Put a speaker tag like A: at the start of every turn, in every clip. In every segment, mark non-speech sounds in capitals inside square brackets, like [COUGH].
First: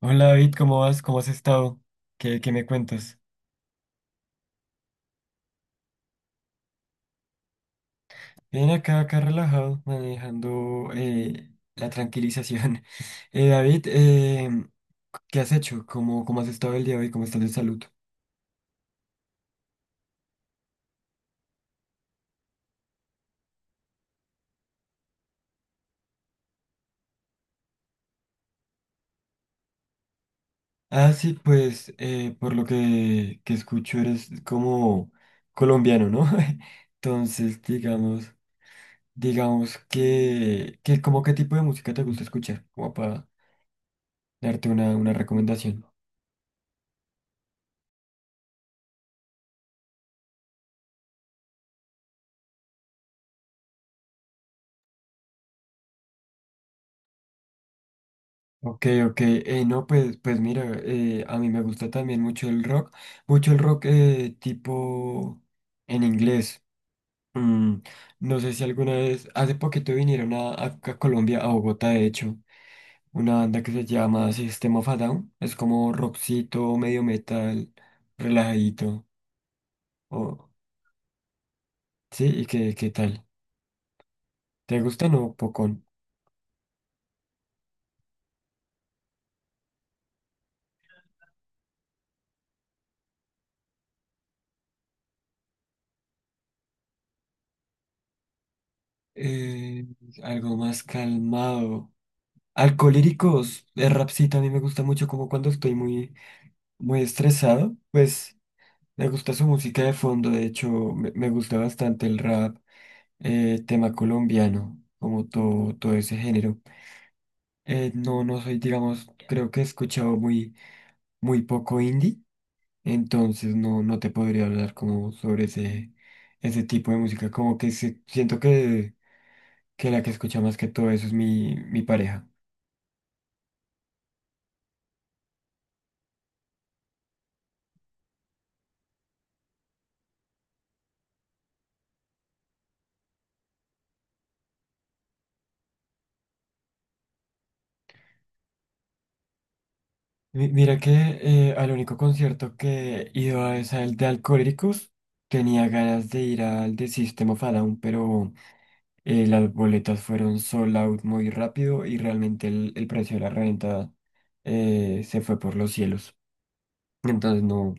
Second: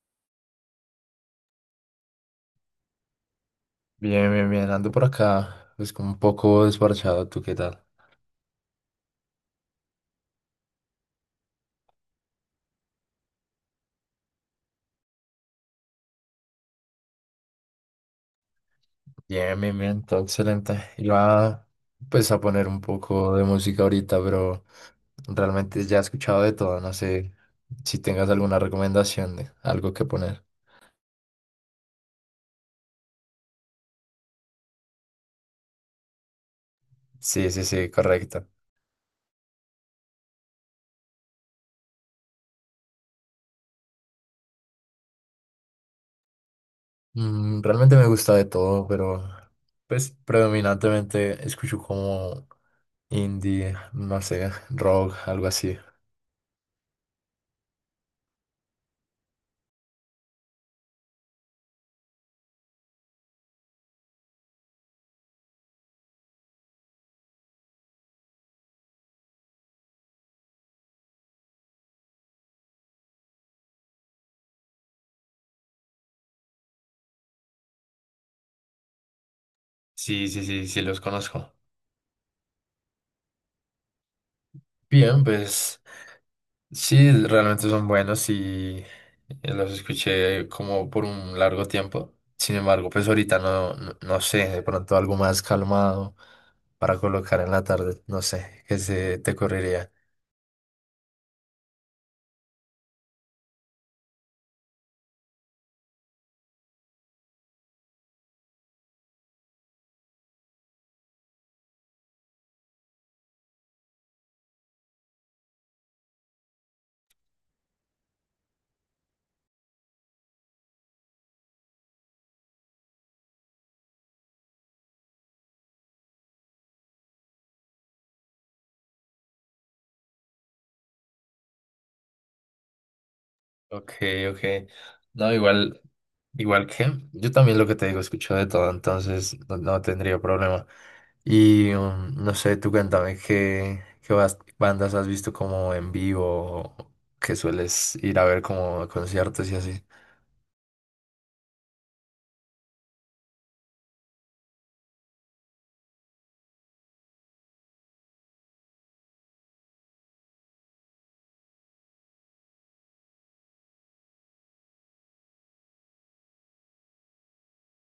A: Hola David, ¿cómo vas? ¿Cómo has estado? Qué, qué me cuentas?
B: Bien, bien, bien, ando por acá, pues como un poco desparchado, ¿tú qué tal?
A: Bien, acá, acá relajado, manejando la tranquilización. [LAUGHS] David, ¿qué has hecho? ¿Cómo has estado el día de hoy? ¿Cómo estás de salud?
B: Bien, bien, bien, todo excelente. Iba pues a poner un poco de música ahorita, pero realmente ya he escuchado de todo, no sé si tengas alguna recomendación de algo que poner.
A: Ah, sí, pues por lo que escucho eres como colombiano, ¿no? [LAUGHS]
B: Sí, sí,
A: Entonces,
B: sí,
A: digamos,
B: correcto.
A: digamos que como qué tipo de música te gusta escuchar, como para darte una recomendación.
B: Mm, realmente me gusta de todo, pero pues predominantemente escucho como indie, no sé, rock, algo así.
A: Ok, ok, no, pues mira, a mí me gusta también mucho el rock tipo en inglés. Mm, no sé si alguna vez, hace poquito vinieron a Colombia, a Bogotá, de hecho, una banda que se llama System of a Down, es como rockcito, medio metal, relajadito,
B: Sí, sí,
A: o
B: sí, sí, los conozco.
A: sí, ¿y qué tal? ¿Te gusta o
B: Bien,
A: no,
B: pues...
A: Pocón?
B: Sí, realmente son buenos y los escuché como por un largo tiempo. Sin embargo, pues ahorita no sé, de pronto algo más calmado para colocar en la tarde, no sé, qué se te
A: Eh,
B: ocurriría.
A: algo más calmado. Alcolíricos, el rapcito a mí me gusta mucho como cuando estoy muy muy estresado, pues me gusta su música de fondo, de hecho me gusta bastante el rap, tema colombiano, como todo, todo ese género. No soy, digamos, creo que he escuchado muy, muy poco indie, entonces no te podría hablar como sobre ese tipo de música, como que siento que la que escucha más que todo eso es mi pareja.
B: Ok, ok. No, igual, igual que yo también lo que te digo, escucho de todo, entonces no, no tendría problema. Y no sé, tú cuéntame qué, bandas has visto como en vivo, o que sueles ir a ver como a conciertos y así.
A: Mira que al único concierto que he ido a es al de Alcohólicos. Tenía ganas de ir al de System of a Down, pero las boletas fueron sold out muy rápido y realmente el precio de la reventa se fue por los cielos. Entonces no,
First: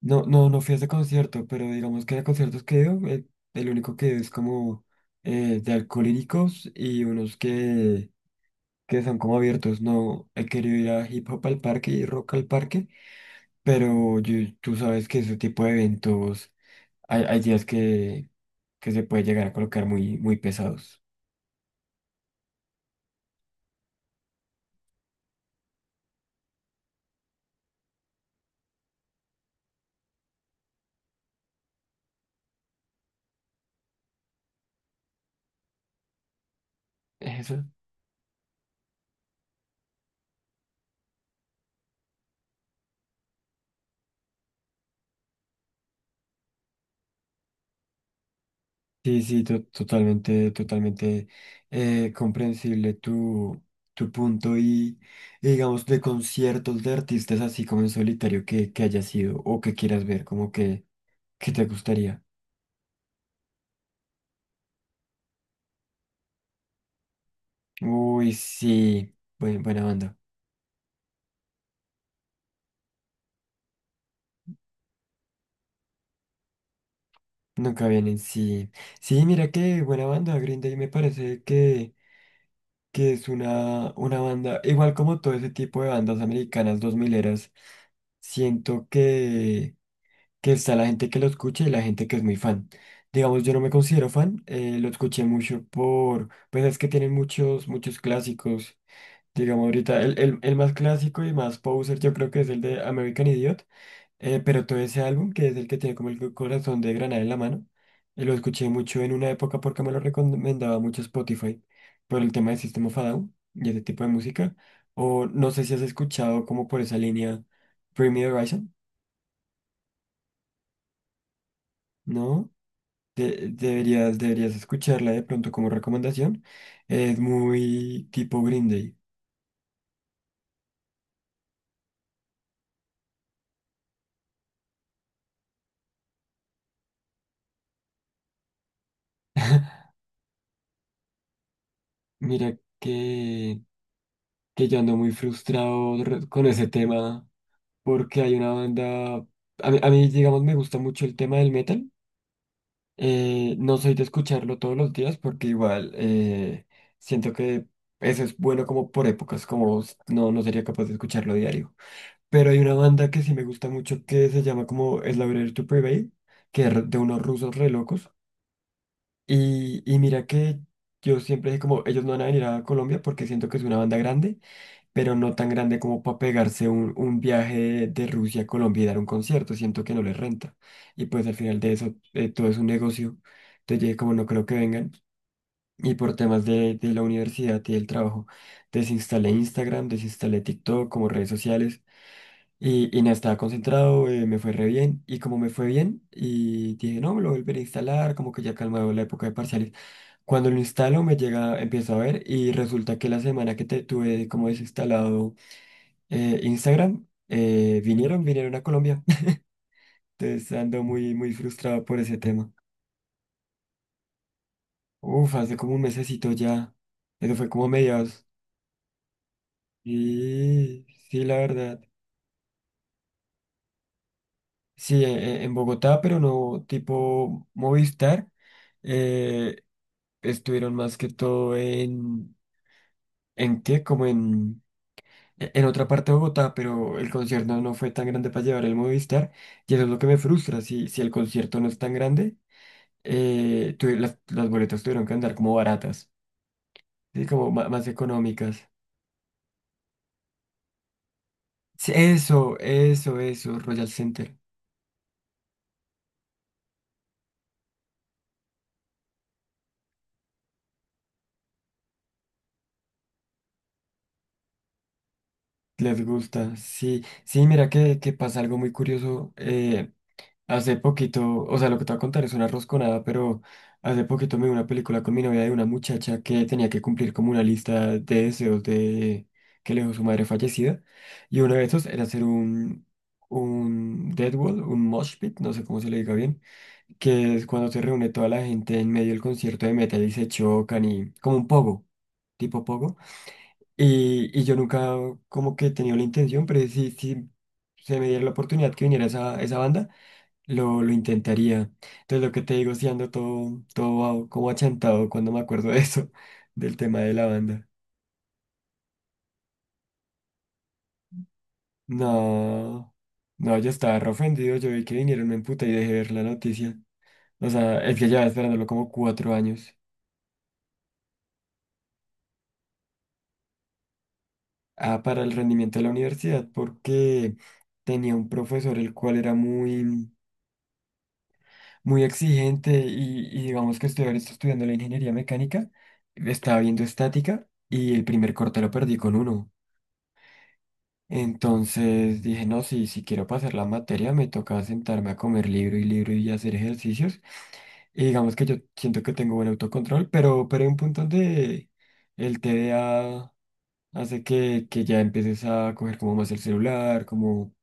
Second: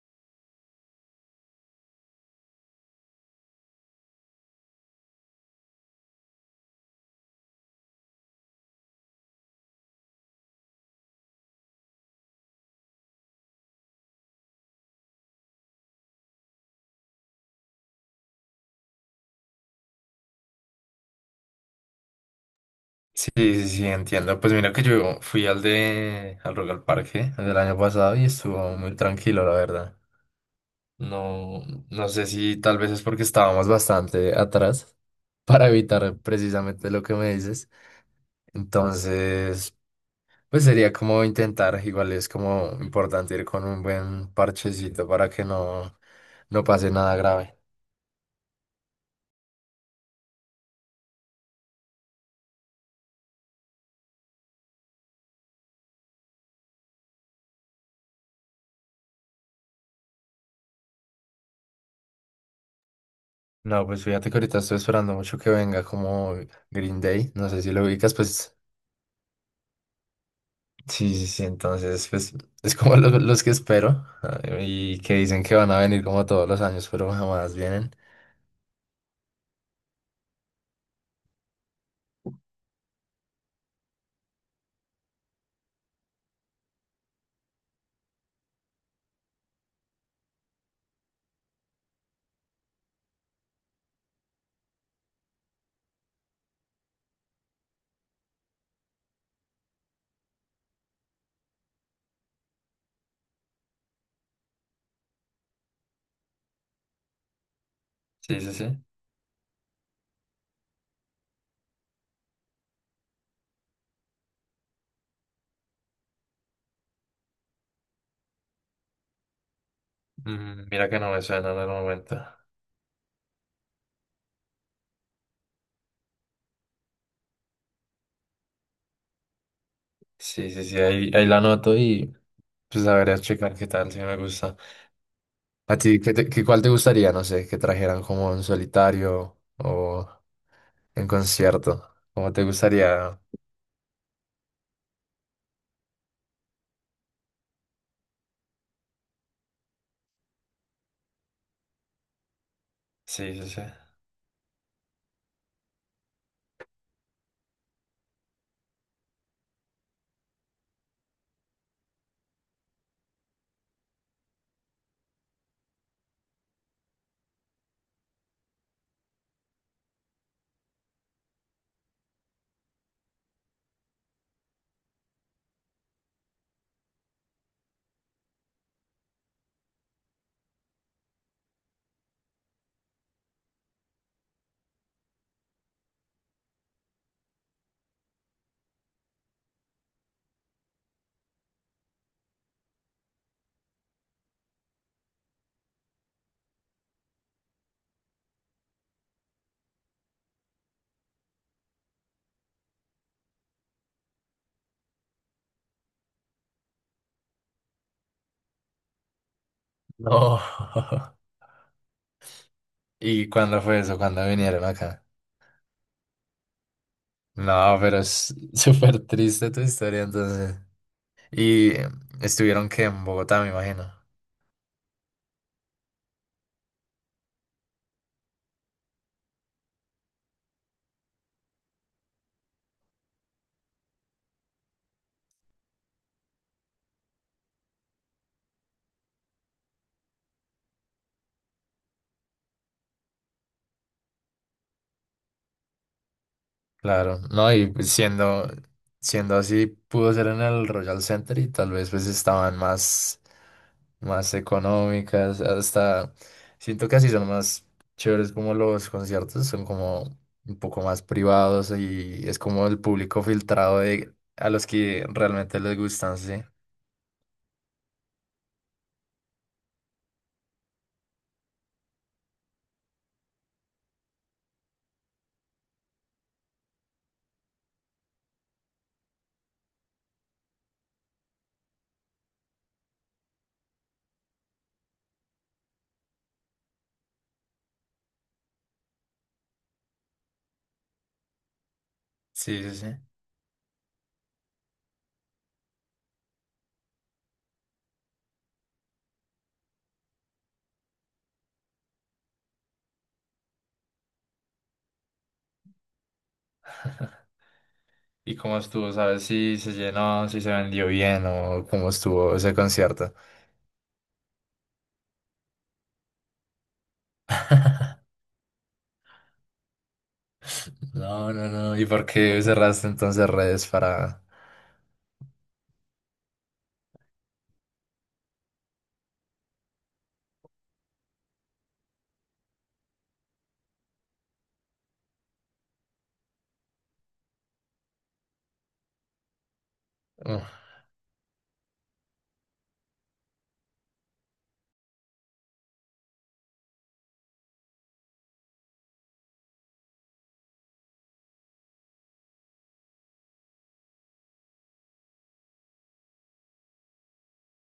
A: no, no, no fui a ese concierto, pero digamos que de conciertos que he ido, el único que he ido es como de Alcohólicos y unos que son como abiertos. No he querido ir a Hip Hop al Parque y Rock al Parque. Pero tú sabes que ese tipo de eventos, hay días que se puede llegar a colocar muy, muy pesados.
B: Sí, sí, sí, entiendo. Pues mira que yo fui al de al Rock al Parque el año pasado y estuvo muy tranquilo, la verdad. No, no sé si tal vez es porque estábamos bastante atrás [LAUGHS] para evitar precisamente lo que me
A: Eso.
B: dices. Entonces, pues sería como intentar, igual es como importante ir con un buen parchecito para que no pase nada grave.
A: Sí, sí, totalmente, totalmente comprensible tu punto y digamos de conciertos de artistas así como en solitario que hayas sido o que quieras ver, como que te gustaría.
B: No, pues fíjate que ahorita estoy esperando mucho que venga como Green Day. No sé si lo ubicas,
A: Uy,
B: pues
A: sí, buena banda.
B: sí, sí, sí, entonces pues es como los que espero ah, y que dicen que van a venir como todos los años, pero jamás
A: Nunca
B: vienen.
A: vienen, sí. Sí, mira que buena banda, Green Day me parece que es una banda, igual como todo ese tipo de bandas americanas dos mileras, siento que está la gente que lo escucha y la gente que es muy fan. Digamos, yo no me considero fan, lo escuché mucho por, pues es que tienen muchos, muchos clásicos. Digamos, ahorita el más clásico y más poser yo creo que es el de American Idiot. Pero todo ese álbum, que es el que tiene como el corazón de granada en la mano, lo
B: Sí, sí, sí.
A: escuché mucho en una época porque me lo recomendaba mucho Spotify por el tema de System of a Down y ese tipo de música. O no sé si has escuchado como por esa línea Bring Me the Horizon,
B: Mm, mira que no me suena en el momento.
A: ¿no? Deberías escucharla de pronto como recomendación. Es muy tipo Green Day.
B: Sí, sí, sí, ahí, ahí la anoto y pues a ver, a checar qué tal, si me gusta. ¿A ti qué, cuál te gustaría, no sé, que trajeran como en solitario
A: [LAUGHS]
B: o en concierto? ¿Cómo te
A: Mira
B: gustaría?
A: que yo ando muy frustrado con ese tema porque hay una banda, a mí, digamos, me gusta mucho el tema del metal.
B: Sí, sí, sí.
A: No soy de escucharlo todos los días porque igual siento que eso es bueno como por épocas, como no sería capaz de escucharlo diario. Pero hay una banda que sí me gusta mucho que se llama como Slavery to Prevail, que es de unos rusos re locos. Y mira que yo siempre dije como ellos no van a venir a Colombia porque siento que es una banda grande pero no tan grande como para pegarse un viaje de Rusia a Colombia y dar un concierto. Siento que no les renta. Y pues al final de eso, todo es un negocio. Entonces yo dije, como no creo que vengan. Y por temas de la universidad y del trabajo, desinstalé Instagram, desinstalé TikTok como redes sociales. Y nada, estaba concentrado, me fue re bien. Y como me fue bien, y dije, no, me lo volveré a instalar, como que ya calmado la época de parciales. Cuando lo instalo, me llega, empiezo a ver, y resulta que la semana que te tuve como desinstalado Instagram, vinieron a Colombia. [LAUGHS]
B: No.
A: Entonces ando muy,
B: [LAUGHS]
A: muy frustrado por ese tema.
B: ¿Y cuándo fue eso? ¿Cuándo vinieron acá?
A: Uf, hace como un mesecito ya. Eso fue como a
B: No, pero
A: mediados.
B: es [LAUGHS] súper triste tu historia, entonces.
A: Sí, sí, la
B: Y
A: verdad.
B: estuvieron que en Bogotá, me imagino.
A: Sí, en Bogotá, pero no tipo Movistar. eh, estuvieron más que todo en... ¿En qué? Como en... En otra parte de Bogotá, pero el concierto no fue tan grande para llevar el Movistar. Y eso es lo que me frustra. Si el concierto no es tan grande. Las boletas tuvieron que andar como baratas,
B: Claro,
A: ¿sí? Como
B: no, y
A: más,
B: pues siendo,
A: económicas.
B: siendo así, pudo ser en el Royal Center y tal vez
A: Sí,
B: pues
A: Eso,
B: estaban
A: eso,
B: más,
A: eso, Royal
B: más
A: Center.
B: económicas, hasta siento que así son más chéveres como los conciertos, son como un poco más privados y es como el público filtrado de a los que realmente les
A: Les
B: gustan, sí.
A: gusta, sí, sí, mira que pasa algo muy curioso. Hace poquito, o sea, lo que te voy a contar es una rosconada, pero hace poquito me vi una película con mi novia de una muchacha que tenía que cumplir como una lista de deseos de que le dejó su madre fallecida. Y uno de esos era hacer un dead wall, un mosh pit, no sé cómo se le diga bien, que es cuando se reúne toda la gente en medio del concierto de metal y se chocan y como un pogo,
B: Sí,
A: tipo
B: sí, sí.
A: pogo. Y yo nunca como que he tenido la intención, pero si se me diera la oportunidad que viniera esa banda. Lo intentaría. Entonces, lo que te digo, si ando todo, todo como achantado cuando me acuerdo de eso, [LAUGHS] del tema de la banda.
B: ¿Y cómo estuvo? ¿Sabes si se llenó, si se vendió bien o cómo estuvo ese
A: No,
B: concierto?
A: no, yo estaba re ofendido. Yo vi que vinieron, me emputé y dejé de ver la noticia. O sea, es que llevaba esperándolo como 4 años.
B: [LAUGHS] No, no, no. ¿Y por qué cerraste entonces redes para...?
A: Ah, para el rendimiento de la universidad, porque tenía un profesor el cual era muy, muy exigente y digamos que estudiar esto estudiando la ingeniería mecánica, estaba viendo estática y el primer corte lo perdí con uno.
B: Uf,
A: Entonces dije, no, si quiero pasar la materia, me toca sentarme a comer libro y libro y hacer ejercicios. Y digamos que yo siento que tengo buen autocontrol, pero hay un punto donde el TDA hace que ya empieces a coger como más el celular, como,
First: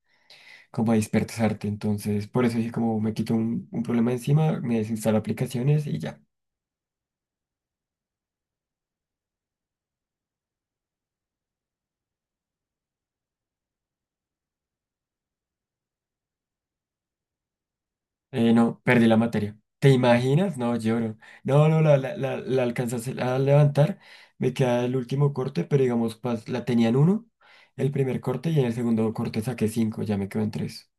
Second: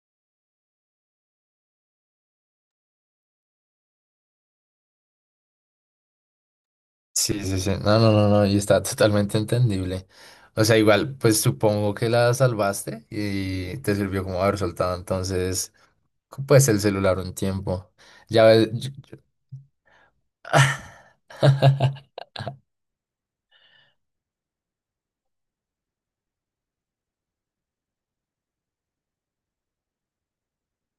A: como a dispersarte. Entonces, por eso dije, como me quito un problema encima, me desinstalo aplicaciones y ya.
B: sí, sí, sí. No, no, no, no. Y está totalmente entendible. O sea, igual, pues supongo que la salvaste y te sirvió como haber soltado entonces, pues el celular un tiempo. Ya ves...
A: No, perdí la materia. ¿Te imaginas? No, lloro. No, no, la, la,
B: [LAUGHS]
A: la, la alcanzas a levantar. Me queda el último corte, pero digamos, la tenían uno, el primer corte, y en el segundo corte saqué cinco, ya me quedo en tres.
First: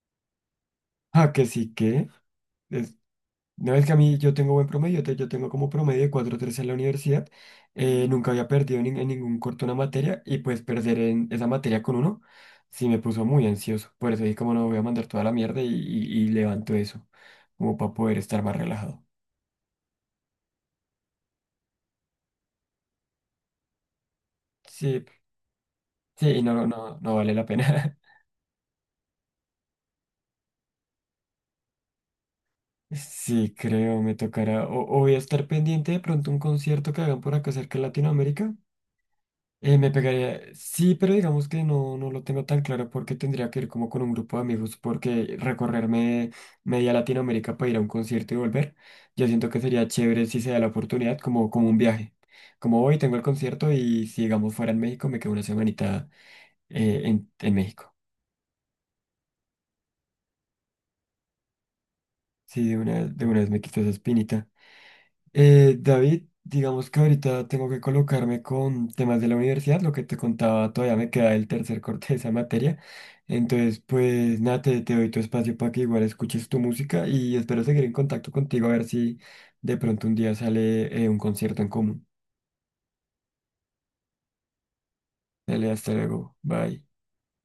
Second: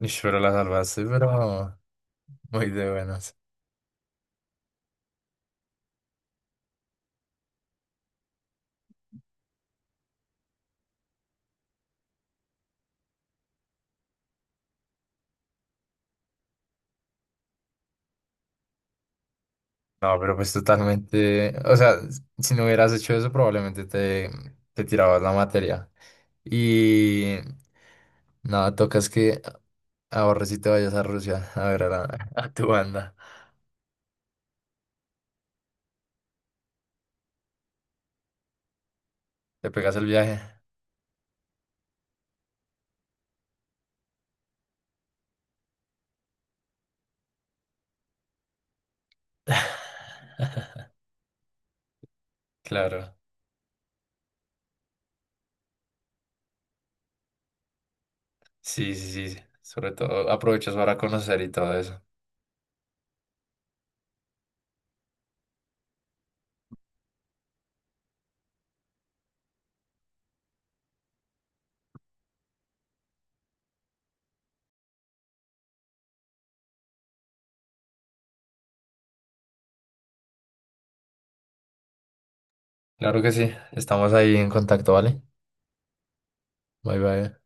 B: Ish, pero la salvaste,
A: Ah, que
B: pero
A: sí, que.
B: muy de buenas.
A: No es que a mí yo tengo buen promedio, yo tengo como promedio de cuatro tres en la universidad, nunca había perdido en ningún corto una materia y pues perder en esa materia con uno sí me puso muy ansioso, por eso dije como no voy a mandar toda la mierda y levanto eso, como para poder estar más relajado.
B: No, pero pues totalmente, o sea, si no hubieras hecho eso probablemente te
A: Sí,
B: tirabas la materia.
A: sí, y no, no, no
B: Y
A: vale la pena. [LAUGHS]
B: nada, tocas que ahorres y te vayas a Rusia a ver a, a tu banda.
A: Sí, creo, me tocará, o voy a estar pendiente de pronto un concierto que hagan por acá cerca en Latinoamérica.
B: Te
A: Me
B: pegas el viaje.
A: pegaría, sí, pero digamos que no lo tengo tan claro porque tendría que ir como con un grupo de amigos porque recorrerme media Latinoamérica para ir a un concierto y volver, yo siento que sería
B: [LAUGHS]
A: chévere si se da la oportunidad, como un viaje. Como hoy tengo
B: Claro,
A: el concierto y si digamos fuera en México, me quedo una semanita en México.
B: sí, sí, sí. Sí. Sobre todo aprovechas para conocer y todo eso.
A: Sí, de una vez me quito esa espinita. David, digamos que ahorita tengo que colocarme con temas de la universidad, lo que te contaba, todavía me queda el tercer corte de esa materia. Entonces, pues nada, te doy tu espacio para que igual escuches tu música y espero seguir en contacto contigo a ver si de pronto un día sale un concierto en común.
B: Claro que sí, estamos ahí en contacto, ¿vale?
A: Dale, hasta luego, bye.
B: Bye, bye.